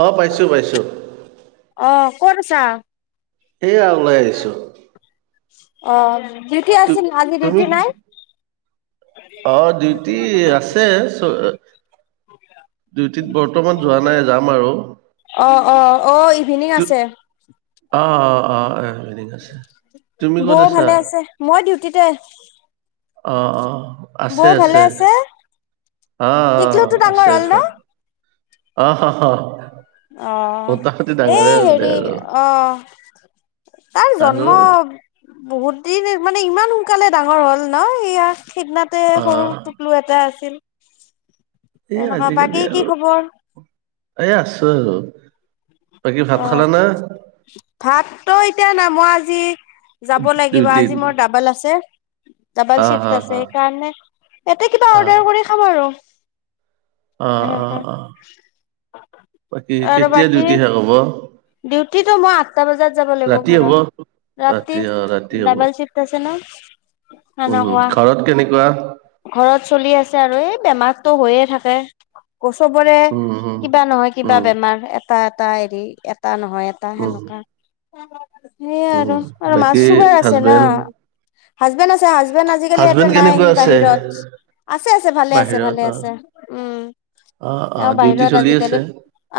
অ পাইছো পাইছো অ' ক'ত আছা? এয়া, ওলাই আহিছোঁ। অ ডিউটি আছিল, আজি তুমি ডিউটি নাই? অ ডিউটি আছে চ ডিউটিত বৰ্তমান যোৱা নাই যাম আৰু অ, অ আহ ইভিনিং আছে। অ, অ, অ, অ ইভিনিং আছে তুমি ক'ত বৌ আছা ভালে আছে, মই ডিউটিতে। অ, অ বৌ ভালে আছে? অ, অ টিকলুটো ডাঙৰ আছে হ'ল ন? ঘৰত। অ হ হা অ এই দে হেৰি, আৰু অহ তাৰ আৰু জন্ম বহুত দিন মানে ইমান সোনকালে ডাঙৰ হ'ল ন ইয়াক সেইদিনাতে অ সৰু টোপলু এটা আছিল। এই তেনেকুৱা, বাকী কি খবৰ? এ আছো আৰু বাকী ভাত অ খালা না ভাতটো এতিয়া নাই মই আজি যাব লাগিব। ডিউটিত আজি মোৰ ডাবল আছে ডাবল অ চিফ্ট অ আছে অ অ সেইকাৰণে তাতে কিবা অৰ্ডাৰ কৰি খাম আৰু অ, অ, এনেকা অ বাকী আৰু কেতিয়া দ বাকী কি নাখাব? ডিউটিটো মই আঠটা বজাত যাব লাগিব ৰাতি হ'ব ঘৰত, ৰাতি অ ৰাতি হ'ব ডাবল চিফট আছে ন উম সেনেকুৱা ঘৰত কেনেকুৱা? ঘৰত চলি আছে। আৰু এই বেমাৰ তটো হৈয়ে থাকে। বছৰবোৰে, উম উম কিবা নহয় কিবা উম বেমাৰ এটা। তাই এক [unintelligible] তানো [unintelligible] নহয়টো উম হেনেকা [unintelligible] অ [unintelligible] সেইয়াই আৰু, উম আৰু মা বাকী চুগাৰ আছে ন, হাজবেণ্ড হাজবেণ্ড আছে, হাজবেণ্ড আজিকালি ইয়াতে হাজবেণ্ড নাই কেনেকুৱা সি আছে? বাহিৰত আছে, আছে ভালে আছে, বাহিৰত ভালে অ আছে, উম অ অ তেওঁ ডিউটি বাহিৰত চলি আজিকালি আছে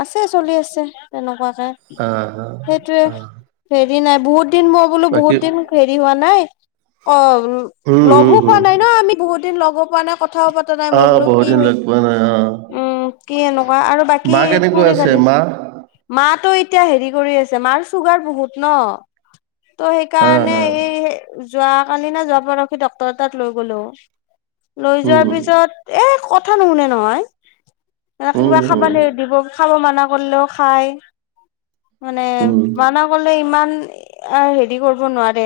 আছে চলি আছে। তেনেকোৱাকে, অ অ সেইটোৱে, অ হেৰি নাই। বহুত দিন মই বোলো, বাকী বহুত দিন হেৰি হোৱা নাই। অ, উম হুম লগো পোৱা হুম নাই ন, আমি বহুত লগে পোৱা নাই কথাও পতা নাই অ মই বোলো বহুত কি দিন হয় লগ পোৱা নাই অ উম কি এনেকুৱা আৰু বাকী মা কেনেকুৱা খুৰি আছে ভালি মা? মা তো হেৰি কৰি আছে মাৰ চুগাৰ বহুত ন ত অ সেইকাৰণে অ এই যোৱ কালি না যোৱা পৰহি সি ডক্টৰৰ তাত লৈ গ'লো। লৈ যোৱাৰ উম পিছত এ কথা নুশুনে নহয় মান উম কিবা খাব উম ল দিব খাব মানা কৰিলেও খায়। মানে উম মানা কলে ইমান হেৰি কৰিব নোৱাৰে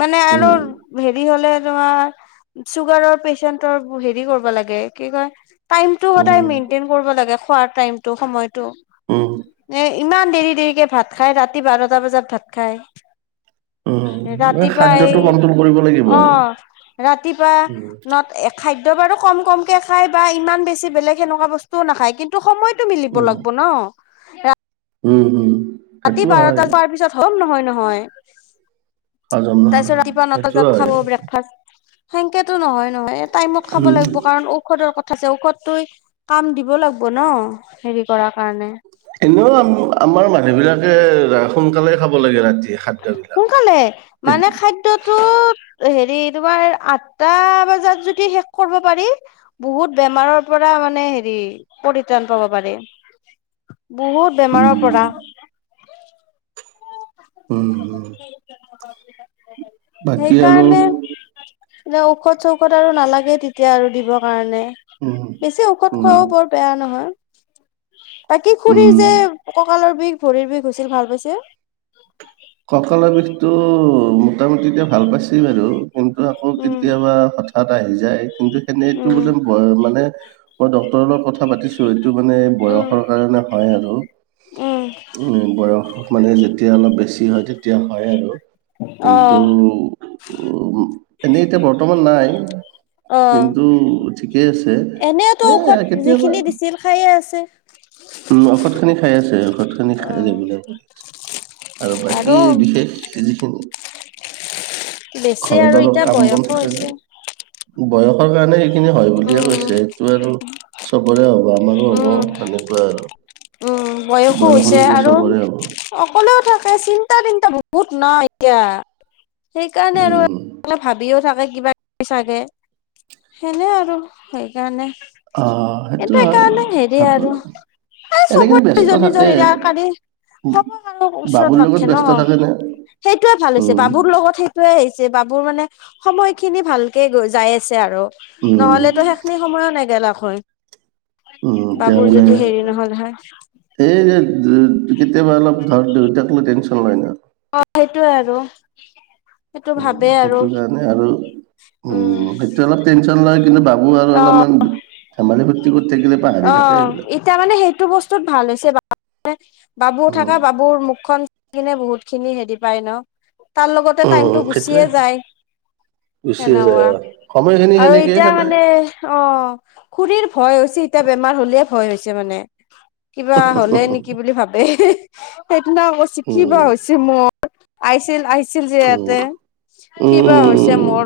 মানে আৰু উম হেৰি হলে তোমাৰ চুগাৰৰ পেচন্টৰ হেৰি কৰিব লাগে কি কয় টাইমটো উম সদায় মেইনটেইন কৰিব লাগে খোৱাৰ টাইমটো সময়টো। উম এ ইমান দেৰি দেৰিকে ভাত খায় ৰাতি বাৰটা বজাত ভাত উম, খায়। এই ৰাতিপোৱা খাদ্যটো এই কন্ট্ৰল কৰিব লাগিব অ আৰু। ৰাতিপুৱা উম, নত খা দিয় বাৰু কম কমকে খায় বা ইমান বেছি বেলেগ সেনেকুৱা বস্তুও নাখায় কিন্তু সময়ত। টো মিলিব উম, লাগিব ন। এ উম হুম ৰাতি বাৰটা পোৱাৰ পিছত হজম নহয় নহয়। হয় হজম নহয়। তাৰপিছত ৰাতিপোৱা নটা সেইটো বজাত হয়, খাব ব্ৰেকফাষ্ট। সেনকা টো নহয়। নহয় টাইমত খাব উম, লাগিব কাৰণ ঔষধৰ কথা। ত ঔষধটোই কাম দিব লাগিব ন হেৰি কৰাৰ কাৰণে। এনেও আম আমাৰ মানুহ বিলাক। তে ৰা [unintelligible] খাব লাগে ৰাতি খাদ্যবিলাক। সোনকালে তে মানে খাদ্যটোত হেৰি তোমাৰ আঠটা বজাত যদি শেষ কৰিব পাৰি বহুত বেমাৰৰ পৰা মানে হেৰি পৰিত্ৰাণ পাব পাৰি। বহুত বেমাৰৰ উম, পৰা উম, শু হাউ আৰ উম, কে কেনত [unintelligible] কেনত [unintelligible] বাকী আৰু সেইকাৰণে এে ঔষধ চৌষত আৰু নালাগে তেতিয়া আৰু দিবৰ কাৰণে উম, বেছি ঔষধ উম, খোৱাও বৰ বেয়া নহয়। [inaudible] বাকী খুৰীৰ যে উম। ককালৰ বিষ ভৰিৰ বিষ হৈছিল ভাল পাইছে কঁকালৰ বিষটো মোটামুটি এতিয়া ভাল পাইছে বাৰু কিন্তু আকৌ উম, কেতিয়াবা হঠাৎ আহি যায়। কিন্তু সেনেতটো উম, বোলে মানে মই ড্টৰ লগত কথা পাতিছো টো মানে উম, বয়সৰ কাৰণে হয় আৰু। উম, বয়স মানে যেতিয়া অলপ বেছি কি হয় তে এতিয়া হয় আৰু। কিন্তু অ', উ এনেই এতিয়া বৰ্তমান নাই, অ', কিন্তু ঠিকেই আছে এনেওতো এ ঔষধ কেতিয়াবা যিখিনি দিছিল খায়ে আছে। উম, ঔষধ খিনি খাই আছে। ঔষধ খিনি খাই অ', ৰেগুলাৰ কৈ। আৰু বাকী বিশেষ যিখিনি বেছি ঘৰত আৰু এতিয়া কাম বন বয়সো থাকে যে হৈছে। বয়সৰ কাৰণে স খিনি হয় বুলিয়ে কৈছে উম, সেইটো আৰু চবৰে হ'বা আমাৰো উম, হ'ব সেনেকুৱাই আৰু। উম বয়সো বয়স হৈছে অনুযায়ী আৰু চবৰে হ'ব অকলেও থাক চিন্তা তিন্তা বহুত নহ এতিয়া। সেইকাৰণে আৰু উম অ ভাবিও থাকো কিবা-কিবি চাগে, সেনে আৰু সেইকাৰণে। অ সেইটো হয় ভাবো এই চবৰে নিজৰ-নিজৰ এৰিয়া কালি হব আৰু ওচৰত বাবুৰ লগত নথখে ন? ব্যস্ত থাকে নে সেইটোয়ে ভাল হৈছে উম বাবুৰ লগত সেইটো আহিছে বাবুৰ মানে সময় খিনি ভালকে গৈ যাই আছে আৰু। উম নহলে তো সেইখিনি সময়ো নেগেলাক। হয় উম এতিয়া বাবুৰ মানে যদি হেৰি নহল। হয় এই যে কেতিয়াবা অলপ ধৰক দেউতাক কোনো টেনচন নাই ন? অ সেইটো আৰু। সেইটো ভাবে উম আৰু। সেইটো কাৰণে আৰু উম, সেইটো অলপ টেনচন লয় কিন্তু বাবু আৰু অলপমান অহ, ধেমালি ফূৰ্তি কৰি থাকিলে পাহৰি থাকে অহ এইবিলাক এতিয়া মানে সেইটো বস্তুত ভাল হৈছে বাবু উম থকা বাবুৰ মুখখন সেইকনে বহুত খিনি হেৰি‌ পাই ন? তাৰ লগতে টাইমটো উম, সেইটোৱে গুচিয়ে যায় গুচি যায় সেনেকুৱা। আৰু সময়খিনি আৰু সেনেকেই এতিয়া খেদাই। মানে, অ' খুৰীৰ ভয় হৈছে এতিয়া বেমাৰ হ'লে ভয় হৈছে মানে। কিবা হ'লে নেকি বুলি ভাব এই হে হেত কিবা হৈছে কিবা উম, হৈছে আইছিল আ আছিল যে উম, ইয়াতে কিবা হৈছে উম। মোৰ।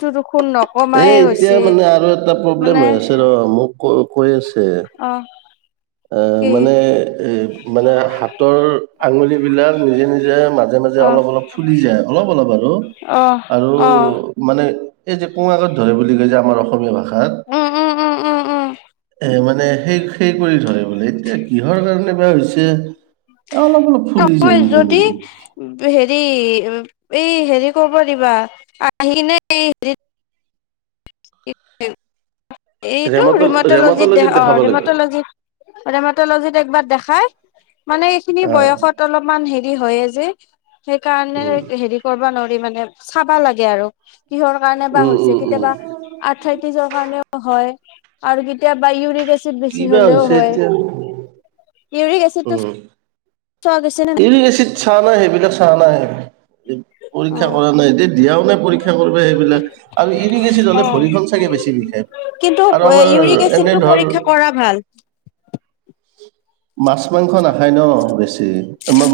টো এ এতিয়া মানে আৰু এটা মানে প্ৰব্লেম হৈ আছে ৰ মোক ক কৈ আছে অ' তে কি এ মানে এ মানে হাতৰ আঙুলি বিলাক নিজে নিজে মাজে মাজে অ' অলপ অলপ ফুলি যায় অলপ অলপ আৰু অ' আৰু অ' মানে এই যে পুআৰত ধৰে বুলি কৈ যে আমাৰ অসমীয়া ভাষা উম উম উম উম উম এ মানে সেই সেই ধ বোলে এতিয়া কিহৰ কাৰণে বেয়া কৰিছে ই যদি হেৰি এই হেৰি কৰিব দিবা আহি নে এই হেৰিত এ এইটো ৰেমট ৰিমটলজিত দে ৰেমটলজিত অ দেখাব লাগিব ৰিমটলজিত ৰিমটলজিত একবাৰ দেখাই মানে এইখিনি অ বয়সত অলপমান হে দি হয়ে যে সেই কাৰণে উম হেৰি কৰিবা নোৱাৰ মানে চাবা লাগে আৰু কিহৰ কাৰণে বা উম হৈছে উম উম কেতিয়াবা আঠাইত্ৰিছৰ কাৰণেও হয় আৰু কেতিয়াবা ইৰি এচিড বেছি কিবা হ'লেও হৈছে হয় এতিয়া ইউৰিক এচিডটো উম চোৱা গৈছে নে নাই ইউৰিক এচিড চোৱা নাই সেইবিলাক চোৱা নাই পৰীক্ষা কৰা নাই এতি দিয়াও নাই পৰীক্ষা কৰিব সেইবিলাক আৰু ইৰিকেচ অ হলে ভৰিখন চাগে বেছি বিশষ কিন্তু আৰু ইউৰিক আমাৰ এনে এচিডটো ধৰ পৰীক্ষা কৰা ভাল মাছ মাংস নাখায় ন বেছি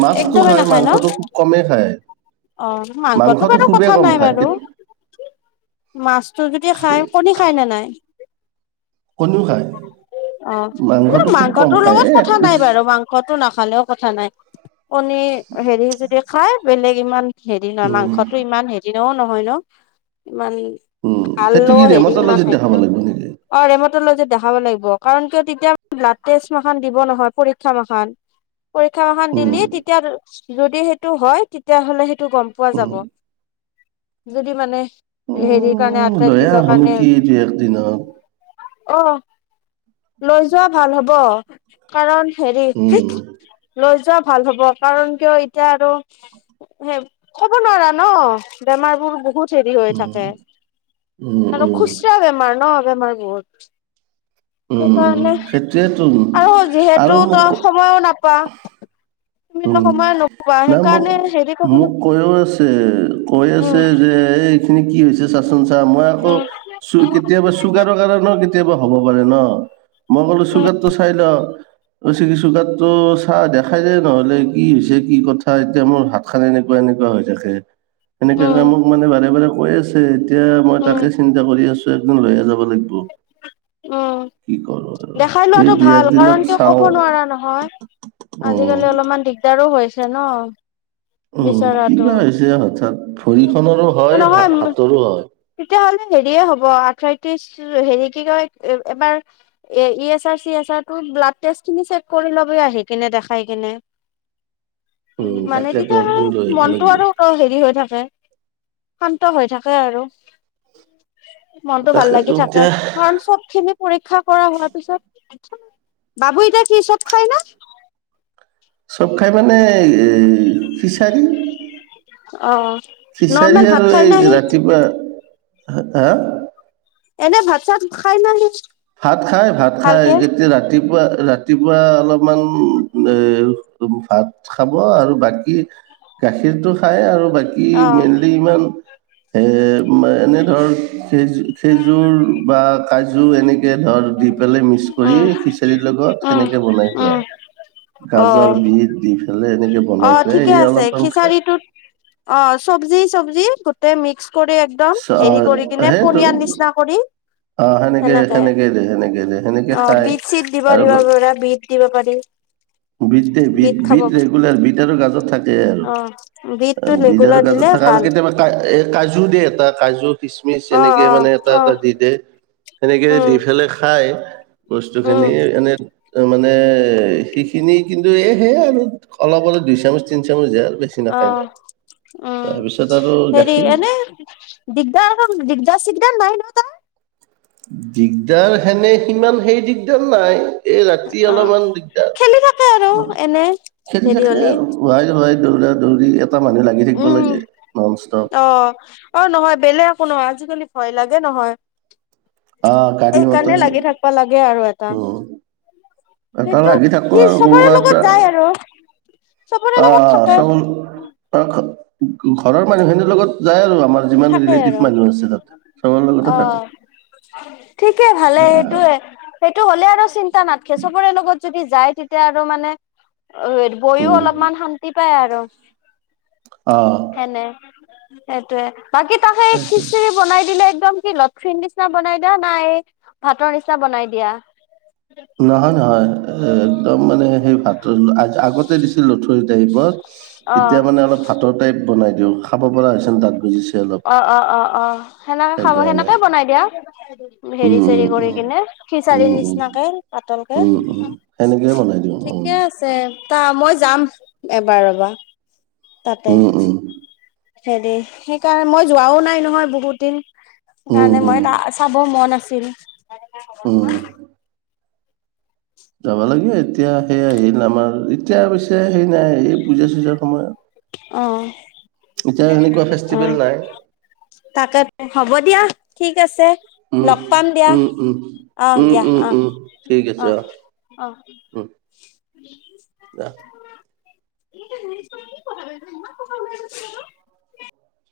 মাছটো একদমেই খায় নাখায় ন মাংসটো খুব কমেই খায় অ মাংসটো বাৰু খুবেই কথা কম নাই খায় বাৰু মাছটো যদি খাই কণী খাই নে নাই কণীও খায় অ কিন্তু মাংসটো খুব কম খায় এই এক পিচ টো নাখালেও কথা নাই কণী হেৰি যদি খাই বেলেগ ইমান হেৰি নহয়, উম মাংসতো ইমান হেৰি ন নহয় ন? ইমান উম, ভাল সেইটো কি হেৰি ইমান ৰেমাটলজিত হৰি দেখাব [unintelligible] লাগিব নেকি? অহ, ৰেমটলজিত দেখাব লাগিব। কাৰণ কিয় তেতিয়া ব্লাড টেষ্ট ম দিব নহয় প চামা খান। পৰীক্ষাখনান উম, দিলি তেতিয়া যদি সেইটো হয়, তেতিয়াাহ'লে সেইটো তটো গম পোৱা উম, যাব। যদি মানে হেৰিৰ কাৰণে উম, লয়া আঠাইত্ৰিশৰ আহোঁ কাৰণে নেকি যে এক দিনৰ? অ লৈ যোৱা ভাল হব। কাৰণ হেৰি, উম, লৈ যোৱা ভাল হ'ব কাৰণ কিয় এতিয়া আৰু সেই ক'ব নোৱাৰা ন? বেমাৰ বোৰ বহুত হৰি হৈ উম, থাকে। উম, উম, আৰু উম, খুচৰা বেমাৰ ন? বেমাৰ বহুত। উম, সেইটয়েতো উ তটো ত সময়ো নাপা। তুমি উম। সময় ন নাই মোক-মোক কৈও আছে, কৈ উম আছে যে এই এইখিনি কি হৈছে? [unintelligible] চা মই আকৌ উম চু কেতিয়াবা চুগাৰৰ কাৰণে কেতিয়াবা হ'ব পাৰে ন? হলো চুগাৰ টো চাই লৈ। কৈছে কি চুগাৰ চাহ দেখাই যায় নহ'লে কি হৈছে? কি কথা এতিয়া মোৰ হাত খান এনেকুৱা এনেকুৱা হৈ থাকে। উম সেনেকেে মোক মানে বাৰে-বাৰে কৈ আছে। এতিয়া মই উম তাকে চিন্তা কৰি আছো। একম লৈয়ে যাব লাগিব। উম, কি কৰোঁ আৰু দেখাই এই লোৱাাতটো দুই ভাল একদিনত কাৰণ কিয় চাওঁ কব নোৱাৰা নহয়, উম। আজিকালি অলপমান দিগদাৰো হৈছে। যান? উম, কিবা হৈছে হঠাৎ ভৰিখনৰো হয়, নহয় হাতৰো হয়। তেতিয়াহ'লে হেৰিয়ে হব, আঠাই হেৰী, কি কয়? এবাৰ এ ই এছ আৰ-চি এছ আৰ টো, ব্লাড টেষ্ট খিনি চেক কৰী লবি আহি কেনে দেখাই কেনে। উম, মানে তাকেতো তেতিয়া একো আৰু ধৰিব মনটো লাগিব। আৰু হেৰি হৈ থাকে। শান্ত হৈ থাকে আৰু। উম [inaudible] মনটো ভাল তাকেতো লাগি থাকে। এতিয়া কাৰণ চব খিনি পৰীক্ষা কৰা হোৱাৰ পিছত বাবু এতিয়া কি চব খায় ন? চব খাই মানে এ [unintelligible] অ ফিচাৰি নৰ্মেল ভাত আৰু খাই এই না সি ৰাতিপুৱা হ হা? [unintelligible] এনে ভাত-চাত খাই না সি? ভাত খাই, ভাত খাই ভালকে কেতিয়া ৰাতি ৰাতিপুৱা, ৰাতিপুৱা অলপমান এ ভাত খাব আৰু বাকী গাখীৰটো খাই আৰু বাকি অ মেইনলী ইমান [unintelligible] এ [unintelligible] ম এনে ধৰ [unintelligible] চীজ খেজুৰ বা কাজু এনেকুৱা কে ধৰ [unintelligible] পেলাই মিক্স কৰি উম খিচিৰীৰ লগত, উম হেনেকে বনাই খুৱাই উম অ গাজৰ, বিত দি পেলাই এনেকে অ বনাই খুৱাই ঠিকে এই আছে, অলপমান খায়। খিচাৰিটোত অ চবজি, চবজি গোটেই মিক্স কৰি একদম চ হেৰি কৰি কিনে সেইটো পনিয়াৰ নিচিনা কৰি অ সেনেকে, সেনেকে দে, সেনেকে সেনেকে অ খাই, বিট চিট দিব আৰু দিব পাৰা বিট দিব পাৰি বিট, বিট, খাব বিট, পাৰি। Regular beet. এতিয়াতো গাজৰ থাকে। অ থাকে বিটটো আৰু বিজাৰ ৰেগুলাৰ গাজৰ দিলে থাকে আৰু ভাল কেতিয়াবা, এ কাজু দিয়ে কাজু, খীচমিচ অ এনেকে অ মানে এটা, অ এটা দি দে সেনেকে দি উম পেলাই খায় হয়। বস্তু উম খিনি এনে অ মানে সেইখিনি কিন্তু এই সে আৰু অলপ-অলপ দুই চামুচ তিনি চামুচ দিয়ে আৰু বেছি নাখায় অহ, নাই। উম, তাৰপিছত আৰু হেৰি গাখীৰ এনে দিগদাৰ-দিগদাৰ চিগদাৰ নাই নহ তাৰ? দিগদাৰ হেনে সিমান সেই দিগদাল নাই? এই ৰাতি অ অলপমান দিগদাৰ, খেলি থাকে আৰু এনে খেলী হেৰি থাকে হলি আৰু ভুৱাই ধুৱাই দৌৰা-দৌৰি উম, অহ, অহ নহয় বেলেগ একো নহয়, আজি ভয় লাগে নহয়। অ গাড়ী এই কাৰণে মটৰ লাগি থাকিব লাগে আৰু এ ত উম। এটা লাগি থাকো আৰু কোনোবা লগত এটা। যায় আৰু চবৰে লগত থাকে অহ-অহ চ [unintelligible] ঘৰৰ মানুহখেনিৰ লগত যায় আৰু আমাৰ যিমান থাকে ৰিলেটিভ আৰু মানুহ আছে, তাতে চবৰ লগতে অ থাকে। ঠিকে ভালে কেচবৰে লগত যদি যায়, তেতিয়া আৰু মানে অ' বহিও অলপমান শান্তি পায় আৰু। উ [unintelligible] অ', সেইটোৱে। বাকী তাকে সেইটোৱে খিচিৰি বনাই দিলে একদম কি লথীৰ নিচিনা বনাই দিয়া নাই ভাতৰ নিচিনা বনাই দিয়া? নহয়-নহয়, এ একদম মানে সেই ভাতৰ আগতে দিছিল লথৰি টাইপত, এতিয়া মানে অলপ ভাতৰ টাইপ বনাই দিওঁ, খাপ অ-অ-অ-অ, সেনেকে খাব সেইকাৰণে সেনেকে বনাই দিয়া। উ [unintelligible] হেৰি-চেৰি উম কৰি উম কিনে, খিচাৰি উম উম উম নিচিনাকে পাতলকে, উম উম সেনেকেই বনাই দিওঁ উম ঠিকে আছে তা মই যাম। এবাৰ ৰবা, তাতে, উম উম হেৰি সেইকাৰণে মই যোৱাও নাই নহয় বহুত দিন। উম কাৰণে মই উম ত চাব মন আছে। ৰি যাবা লাগে এতিয়া সেই আহিল আমাৰ, এতিয়া পছে সেই নাই এই পূজা-চূজাৰ সময়ত। অ' এতিয়া সেনেকুৱা ফেষ্টিভেল আহ, নাই তাকে হ'ব দিয়া। ঠিক আছে। উম লগ পাম দিয়া উম উম আহ, উম দিয়া উম উম ঠিক আছে অ আহ-আহ-আহ,। উম ৰাখ। এই নি [unintelligible] [unintelligible]